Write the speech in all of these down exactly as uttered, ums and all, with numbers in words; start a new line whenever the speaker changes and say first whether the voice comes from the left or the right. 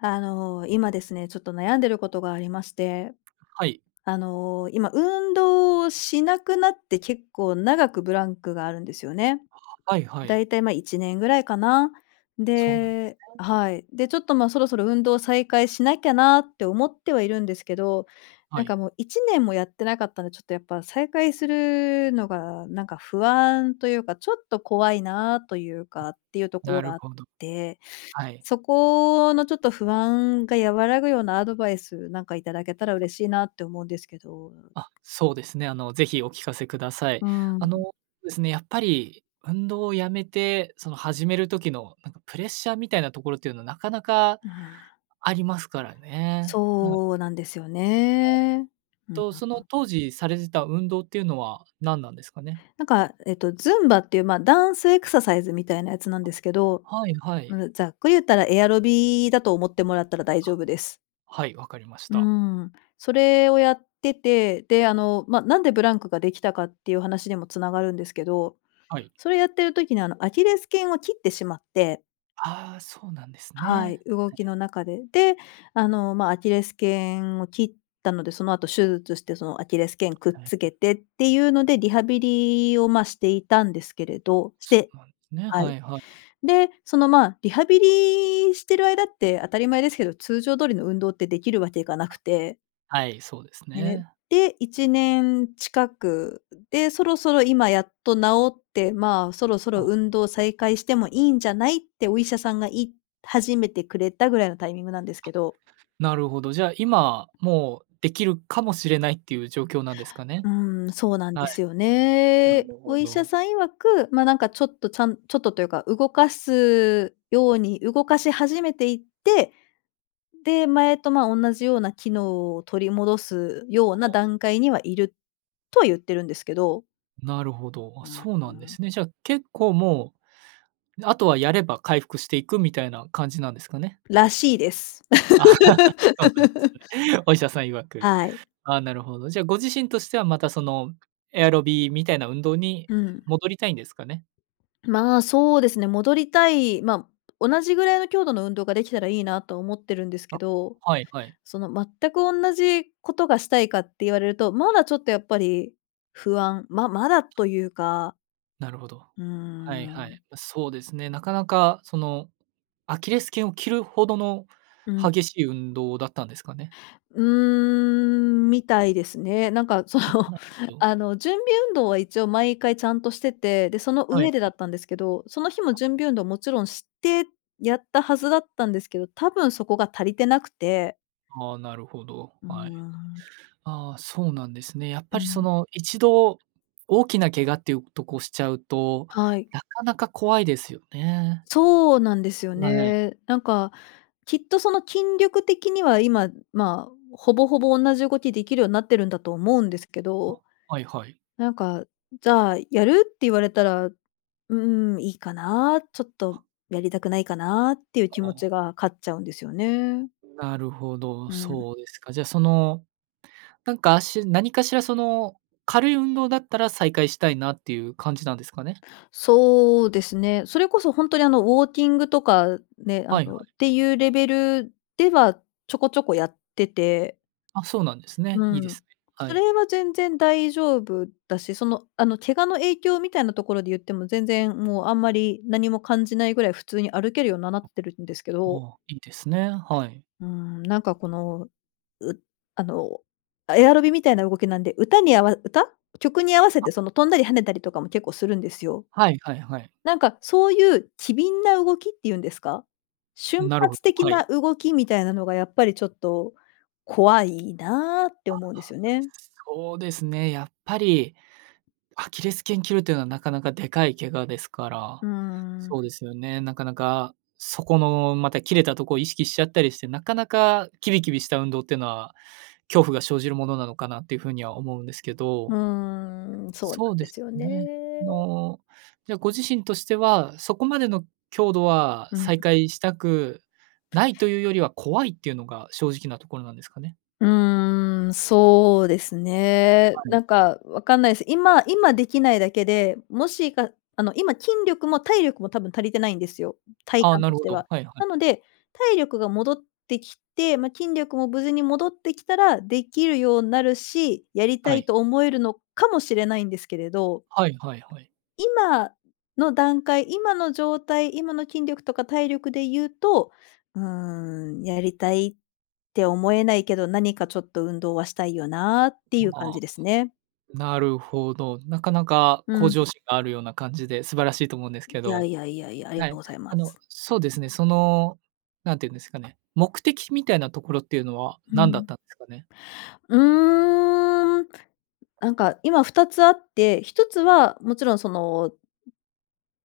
left: あの、今ですね、ちょっと悩んでることがありまして、
right: はい。
left: あの、今、運動しなくなって結構長くブランクがあるんですよね。
right: は、はいは
left: だ
right: い。
left: いたい、ま、いちねんぐらいかな。
right: そうなんです
left: で
right: ね。
left: はい。で、ちょっと、ま、そろそろ運動再開しなきゃなって思ってはいるんですけど、
right: は
left: なん
right: い。
left: かもういちねんもやってなかったんで、ちょっとやっぱ再開するのがなんか不安というか、ちょっと怖いなというかっていうとこ
right: な
left: ろ
right: る
left: があっ
right: ほど。
left: て、
right: はい。
left: そこのちょっと不安が和らぐようなアドバイス、なんかいただけたら嬉しいなって思うんですけど。
right: あ、そうですね、あの、ぜひお聞かせください。
left: うーん。
right: あのですね、やっぱり運動をやめて、その始める時のなんかプレッシャーみたいなところっていうのはなかなか
left: うん。
right: ありますからね。は
left: そうなんですよ
right: はい。
left: ね。うん、
right: と、
left: は
right: その
left: は。
right: 当時されてた運動っていうのは何なんですかね？
left: なんかえっと、ズンバっていう、まあ、ダンスエクササイズみたいなやつなんですけど、
right: はいはい。
left: うん、ざっく、ゆったらエアロビだと思ってもらったら大丈
right: あ。
left: 夫です。
right: はい、わかりまし
left: う
right: た。
left: ーん、それをやってて、であの、ま、なんでブランクができたかっていう話にもつながるんですけど、
right: はい。
left: それやってる時にあの、アキレス腱を切ってしまって
right: ああ、そうなんです
left: はい、
right: ね。
left: 動
right: は
left: き
right: い、は
left: の中で。で、あの、まあ、アキレス腱を切ったので、その後手術してそのアキレス腱くっ
right: あ、はい
left: つ
right: はい。
left: けてっていうので、リハビリを、ま、していたんですけれ
right: あ、
left: ど、し
right: そ
left: て
right: うなんですね。
left: は
right: は
left: い。
right: いはい。
left: で、そのまあ、リハビリしてる間って当たり前ですけど、通常通りの運動ってできるわけがなくて。
right: あ、はい、そうです
left: ね、
right: ね。
left: で、いちねん近くで、そろそろ今やっと治って、まあ、そろそろ
right: あ。
left: 運動再開してもいいんじゃないってお医者さんが言い始めてくれたぐらいのタイミングなんですけ
right: あ、
left: ど。
right: なるほど。じゃあ今、もうできるかもしれないっていう状況なんですかね？
left: うん、そうなん
right: はい。
left: ですよ
right: な
left: ね。
right: る
left: お
right: ほ
left: 医者
right: ど。
left: さん曰く、ま、なんかちょっと、ちゃんちょっとというか、動かすように、動かし始めていって、で、前と、まあ、同じような機能を取り戻すよう
right: あ
left: な
right: あ。
left: 段階には、いる、とは言ってるんですけど。
right: なるほど。あ、
left: うん
right: そうなんで
left: うん。
right: すね。じゃあ結構もう、あとはやれば回復していくみたいな感じなんですかね？
left: らしいです。
right: そうなんです ね。お医者さん曰く。
left: はい。
right: ああ、なるほど、じゃあご自身としてはまたその、エアロビみたいな運動に
left: うん。
right: 戻りたいんですかね？
left: まあ、そうですね、戻りたい、ま、同じぐらいの強度の運動ができたらいいなと思ってるんです
right: あ、
left: けど、
right: はいはい。
left: その全く同じことがしたいかって言われると、まだちょっとやっぱり不安、ままだというか。
right: なるほど。
left: うー
right: はいはい。
left: ん。
right: ま、そうですね。なかなかその、アキレス腱を切るほどの
left: うん。
right: 激しい運動だったんですかね？
left: うーん、みたいですね。なんかその、
right: うはんど。
left: あの、準備運動は一応毎回ちゃんとしてて、でその
right: はいは
left: 上でだ
right: い。
left: ったんですけど、その日も
right: あ。
left: 準備運動もちろんして、やったはずだったんですけど、多分そこが足りてなくて。
right: はあ、なるほど、
left: う
right: はい。
left: わ。
right: ああ、そうなんですね。やっ
left: う
right: ぱりそ
left: ん。
right: の、一度大きな怪我っていうとこをしちゃうと、
left: はい。
right: なかなか怖いですよね。
left: そうなんですよ
right: わ、ええ。
left: ね。なんかきっとその、筋力的には今、まあ、ほぼほぼおんなじ動き出来るようになってるんだと思うんですけど、
right: あ、はいはい。
left: なんか「じゃあ、やる？」って言われたら「うーん、いいかな、ちょっとやりたくないかな」っていう気
right: あ
left: 持
right: あ。
left: ちが勝っちゃうんですよね。
right: なるほど、
left: うん。
right: そうですか。じゃあその、なんかあし何かしら、その、軽い運動だったら、再開したいなっていう感じなんですかね？
left: そうですね。それこそほんとにあの、ウォーキングとかね、あ
right: はい、は
left: の、っ
right: い。
left: ていうレベルでは、ちょこちょこやってて
right: あ、そうなんです
left: う
right: ね。いいで
left: ん、
right: すね。は
left: それ
right: い。
left: は全然大丈夫だし、その、あの、怪我の影響みたいなところでいっても全然もう、あんまり何も感じないぐらい普通に歩けるようななっ
right: あ
left: てるんですけど
right: あ、いいですね、はい。
left: うん、なんかこの、うあの、エアロビみたいな動きなんで、歌に合わ歌？曲に合わせ
right: あ。
left: てその、飛んだり跳ねたりとかも結構するんですよ。
right: はい、はい、はい。
left: なんか、そういう機敏な動きっていうんですか？瞬
right: なるほど、
left: 発的
right: は
left: な
right: い。
left: 動きみたいなのが、やっぱりちょっと「怖いな」って
right: あ、は、
left: 思うんですよね。
right: そうですね、やっぱり、アキレス腱切るというのは、なかなかでかい怪我ですから、
left: うー
right: そう
left: ん。
right: ですよね、なかなか、そこのまた切れたとこ意識しちゃったりして、なかなかきびきびした運動ってのは、恐怖が生じるものなのかなっていう風には思うんですけ
left: う
right: ど。
left: ーん、そうなん
right: そう
left: で
right: で
left: す
right: す
left: よね。
right: ね、の、じゃあ、ご自身としては、そこまでの強度は
left: うん。
right: 再開したくないというよりは、怖いっていうのが正直なところなんですかね？
left: うーん、そうですね、
right: は
left: な
right: い。
left: んかわかんないす。今今出来ないだけで、もしかあの、今、筋力も体力も多分足りてないんですよ、体
right: ああ、
left: 感
right: な
left: と
right: る
left: し
right: ほ
left: て
right: ど、
left: は。
right: はいはい。
left: なので、体力が戻ってきて、ま、筋力も無事に戻ってきたら出来るようなるし、やりた
right: は
left: い
right: い。
left: と思えるのかもしれないんですけれど、
right: はいはいはい。
left: 今の段階、今の状態、今の筋力とか体力で言うと、うーん、やりたいって思えないけど、何かちょっと運動はしたいよなってい
right: ま
left: う感じ
right: あ。
left: ですね。
right: なるほど。なかなか
left: う
right: 向
left: ん。
right: 上心があるような感じで素晴らしいと思うんですけ
left: いや
right: ど、
left: いやいやいや、あり
right: は
left: がとう
right: い、
left: ございま
right: あの、
left: す。
right: そうですね、その、何て言うんですかね、目的みたいなところっていうのは
left: う
right: 何だっ
left: ん。
right: たんですかね？
left: うーん、あんか、今ふたつあって、一つはもちろんその、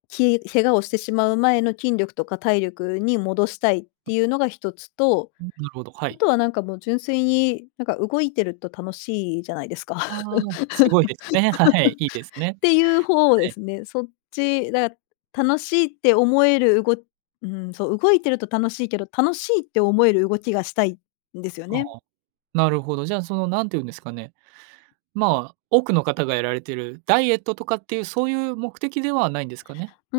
left: き怪我をしてしまう前の筋力とか体力に戻したいっていうのが一つと、
right: うん、なるほど、は
left: あ
right: い。
left: とは、なんかもう純粋に、なんか動いてると楽しいじゃないですか？っ
right: ああ、すごいですね、はい、いいですね。
left: ていうほう
right: は
left: で
right: い。
left: すね。そっち、だから、楽しいって思えるうごうん、そう、動いてると楽しいけど、楽しいって思える動きがしたいんですよ
right: ああ、
left: ね。
right: なるほど、じゃあ、その何て言うんですかね、まあ、多くの方がやられてる、ダイエットとかっていう、そういう目的ではないんですかね？
left: う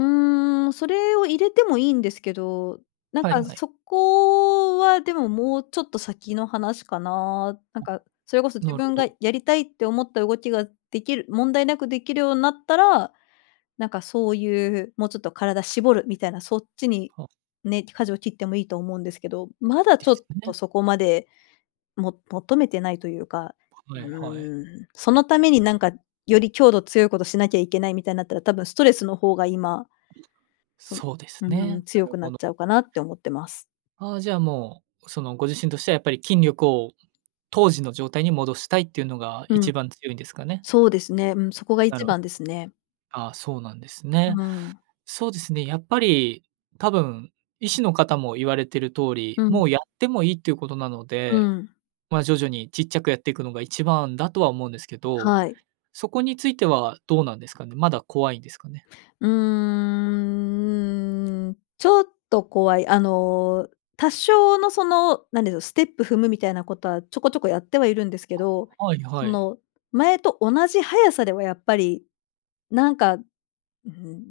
left: ーん、それを入れてもいいんですけど、なん
right: はい
left: か
right: はい。
left: そこは、でも、もうちょっと先の話かな？なんかそれこそ自
right: なるほ
left: 分が
right: ど。
left: やりたいって思った動きが出来る問題なく出来るようなったら、なんかそういう、もうちょっと体絞るみたいな、そっちに
right: は。
left: ね、舵を切ってもいいと思うんですけど、ま
right: い
left: だ
right: いで
left: ちょっ
right: すよ
left: と、
right: ね。
left: そこまで、も求めてないというか、う
right: はい、はい。
left: ーん、そのためになんかより強度、強いことしなきゃいけないみたいなったら、多分ストレスの方が今、そ
right: そうです
left: う
right: ね、
left: ん、
right: な
left: 強
right: る
left: くな
right: ほ
left: っ
right: ど。
left: ちゃうかなって思ってます。
right: ああ、じゃあ、もう、その、ご自身としてはやっぱり筋力を当時の状態に戻したいっていうのが
left: うん。
right: 一番強いんですかね？
left: そうですね。うん、そこが
right: な
left: 一
right: るほ
left: 番ですね。
right: ああ、そうなんですね。
left: うん。
right: そうですね、やっぱり、多分、医師のかたも言われてる通
left: う
right: り、
left: ん。
right: もうやってもいいっていうことなの
left: う
right: で、
left: ん。
right: ま、徐々にちっちゃくやっていくのが一番だとは思うんですけど、
left: はい。
right: そこについてはどうなんですかね、まだ怖いんですかね？
left: うーん、ちょっと怖い。あの、多少のその、なんでど、ステップ踏むみたいなことは、ちょこちょこやってはいるんですけど、
right: はい、
left: そ
right: はい。
left: の、前と同じ速さではやっぱり、なんかうん、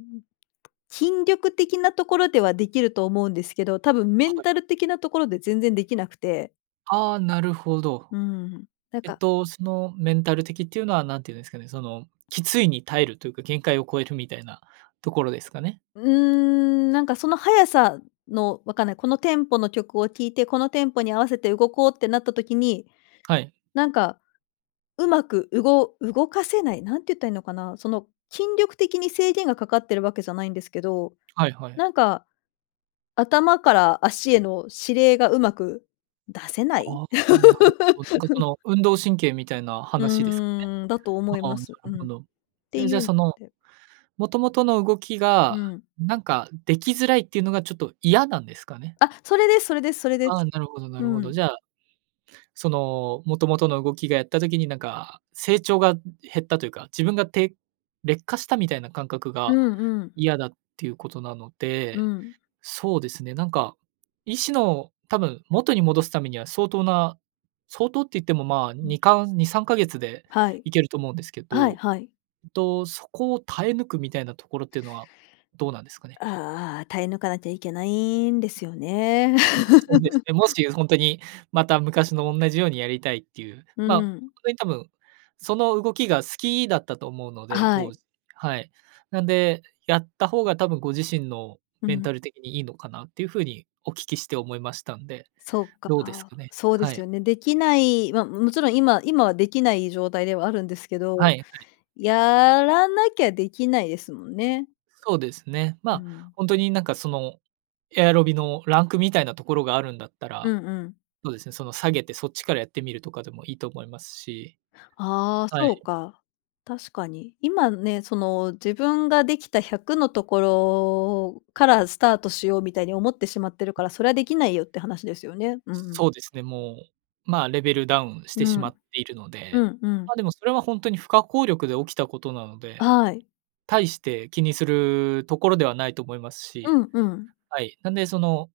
left: 筋力的なところでは出来ると思うんですけど、多分メ
right: は
left: ン
right: い。
left: タル的なところで全然出来なくて
right: ああ、なるほど。
left: うん、なん
right: えっ
left: か
right: と、その、メンタル的っていうのは何て言うんですかね。そのきついに耐えるというか、限界を超えるみたいなところですかね？
left: うーん、なんかその速さの分かんない、このテンポの曲を聴いて、このテンポに合わせて動こうってなった時に、
right: はい。
left: なんか、うまくうご動かせない、なんて言ったらいいのかな、その筋力的に制限がかかってるわけじゃないんですけど、
right: はいはい。
left: なんか、頭から足への指令がうまく出せない？
right: ああ、なるほど。の運動神経みたいな話ですかね？
left: うーん、だと思い
right: ああ、
left: ま
right: なる
left: す。うん。
right: ほ
left: っ
right: ど。
left: て
right: ええ、
left: い
right: じゃあ
left: う、
right: その、もともとの動き
left: う
right: が、
left: ん。
right: なんか出来づらいっていうのがちょっと嫌なんですかね？
left: あ、それですそれですそれで
right: ああ、
left: す。
right: なるほどな
left: う
right: るほど。
left: ん。
right: じゃあ、その、もともとの動きがやった時になんか成長が減ったというか、自分がて劣化したみたいな感覚
left: う
right: が
left: んうん。
right: 嫌だっていうことなの
left: う
right: で、
left: ん。
right: そうですね、なんか意思の多分元に戻すためには相当な、相当って言ってもまあ、
left: うん。
right: にかんにさんかげつで
left: はい。
right: いけると思うんですけ
left: はい
right: ど、
left: はい。
right: と、そこを耐え抜くみたいなところっていうのはどうなんですかね？
left: ああ、耐え抜かなきゃいけないんですよね。
right: そうです ね、もしほんとに、また昔のおんなじようにやりたいっていう、
left: う
right: まあ、こ
left: ん。
right: れ多分、その動きが好きだったと思うの
left: あ、
right: で、
left: は
right: 当
left: い。
right: 時、はい。なんで、やった方が多分ご自身の
left: う
right: メン
left: ん。
right: タル的にいいのかなっていう風に、お聞きして思いましたんで、
left: そっか、
right: どうですかね？
left: そうで
right: は
left: す
right: い。
left: よね。出来ないまあもちろん今今は出来ない状態ではあるんですけ
right: は
left: ど、
right: いはい。
left: やらなきゃ出来ないですもんね。
right: そうですね。ま
left: う
right: あ、
left: ん。
right: ほんとに、なんかその、エアロビのランクみたいなところがあるんだった
left: う
right: ら、
left: んうん。
right: そうですね、その下げてそっちからやってみるとかでもいいと思いますし。
left: ああ、
right: は
left: そう
right: い。
left: か。確かに。今ね、その自分ができたひゃくのところからスタートしようみたいに思ってしまってるから、それは出来ないよって話ですよね。うん。
right: そうですね、もう、まあレベルダウンして
left: う
right: しま
left: ん。
right: っているの
left: う
right: で、
left: んうん。
right: まあでも、それはほんとに不可抗力で起きたことなので、
left: あ、はい。
right: 大して気にするところではないと思います
left: う
right: し、
left: んうん。
right: はい、なんでその、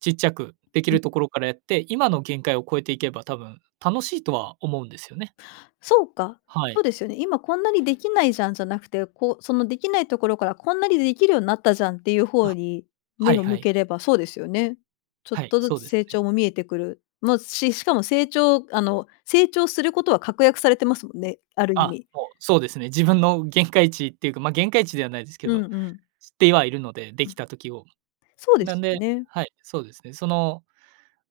right: ちっちゃく出来
left: う
right: る
left: ん。
right: ところからやって、今の限界を超えていけば、多分楽しいとは思うんですよね。
left: そうか、
right: は
left: そう
right: い。
left: ですよね。今こんなに出来ないじゃんじゃなくて、こう、その出来ないところからこんなに出来るようになったじゃんっていう方
right: あ、
left: に、
right: は
left: 目
right: い
left: を
right: は
left: 向
right: い。
left: ければそうですよね。ちょっ
right: はい、
left: とず
right: そう
left: つ
right: です
left: 成
right: ね。
left: 長も見えてくる。のししかも成長あの成長することは確約されてますもんね、ある意
right: あ、
left: 味。
right: もうそうですね。自分の限界値っていうか、まあ、限界値ではないですけ
left: う
right: ど、
left: んうん。
right: 知ってはいるので、出
left: う
right: 来
left: ん。
right: た時を。
left: そうで
right: なん
left: すよ
right: で
left: ね。
right: はい、そうですね。その、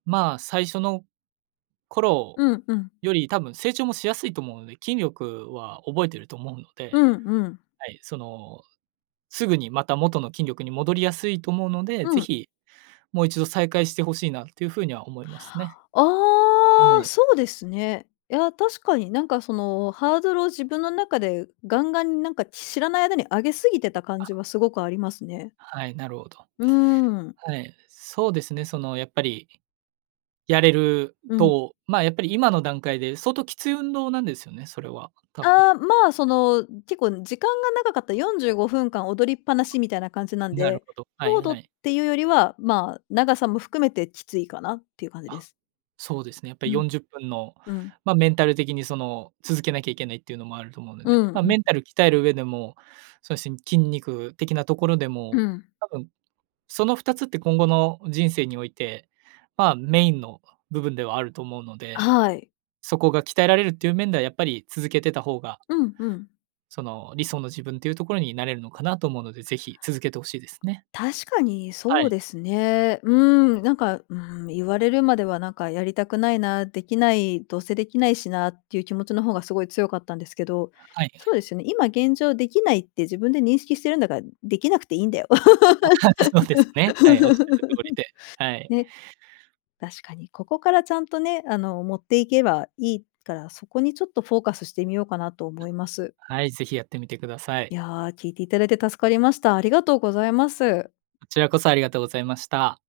right: まあ最初の頃
left: うんうん。
right: より多分成長もしやすいと思うので、筋力は覚えてると思うの
left: う
right: で、
left: んうん。
right: はい、そのすぐにまた元の筋力に戻りやすいと思うので、
left: う
right: ぜ
left: ん。
right: ひもう一度再開して欲しいなっていう風には思いますね。
left: ああ。そうですね。いや、確かになんか、そのハードルを自分の中でガンガンに、なんか知らない間に上げ過ぎてた感
right: あ。
left: じはすごくありますね。
right: はい、なるほど。
left: うん。
right: はい、そうですね、そのやっぱり、やれる
left: うん。
right: と、まあやっぱり今の段階で相当きつい運動なんですよね、それは多分。
left: ああ、まあ、その、結構時間が長かった、よんじゅうごふんかん踊りっぱなしみたいな感じなん
right: なる
left: で、
right: ほど、はい
left: 強度
right: は
left: っ
right: い。
left: ていうよりは、まあ、長さも含めてきついかなっていう感じで
right: あ、
left: す。
right: そうですね。やっぱり
left: うん。
right: よんじゅっぷんの、
left: うん。
right: まあメンタル的にその、続けなきゃいけないっていうのもあると思うんで
left: う
right: ね、
left: ん、
right: まあ
left: ん。
right: メンタル鍛える上でも、そのしん筋肉的なところで
left: う
right: も、
left: ん。
right: 多分そのふたつって今後の人生において、まあメインの部分ではあると思うの
left: あ、
right: で、
left: はい。
right: そこが鍛えられるっていう面では、やっぱり続けてた方が
left: うんうん。
right: その理想の自分というところになれるのかなと思うので、ぜひ続けて欲しいですね。
left: 確かに
right: は
left: そう
right: い。
left: ですね。うーん、なんか、うーん、言われるまではなんかやりたくないな、出来ないどうせ出来ないしなっていう気持ちの方がすごい強かったんですけど、
right: はいは
left: そう
right: い。
left: ですよね、今現状出来ないって自分で認識してるんだから、出来なくていいんだよ。
right: あ、そうですね。はい、仰る通りで、はい。
left: ね、確かに、ここからちゃんとね、あの持っていけばいいから、そこにちょっとフォーカスしてみようかなと思います。
right: はい、ぜひやってみてください。
left: いや、聞いていただいて助かりました。ありがとうございます。
right: こちらこそありがとうございました。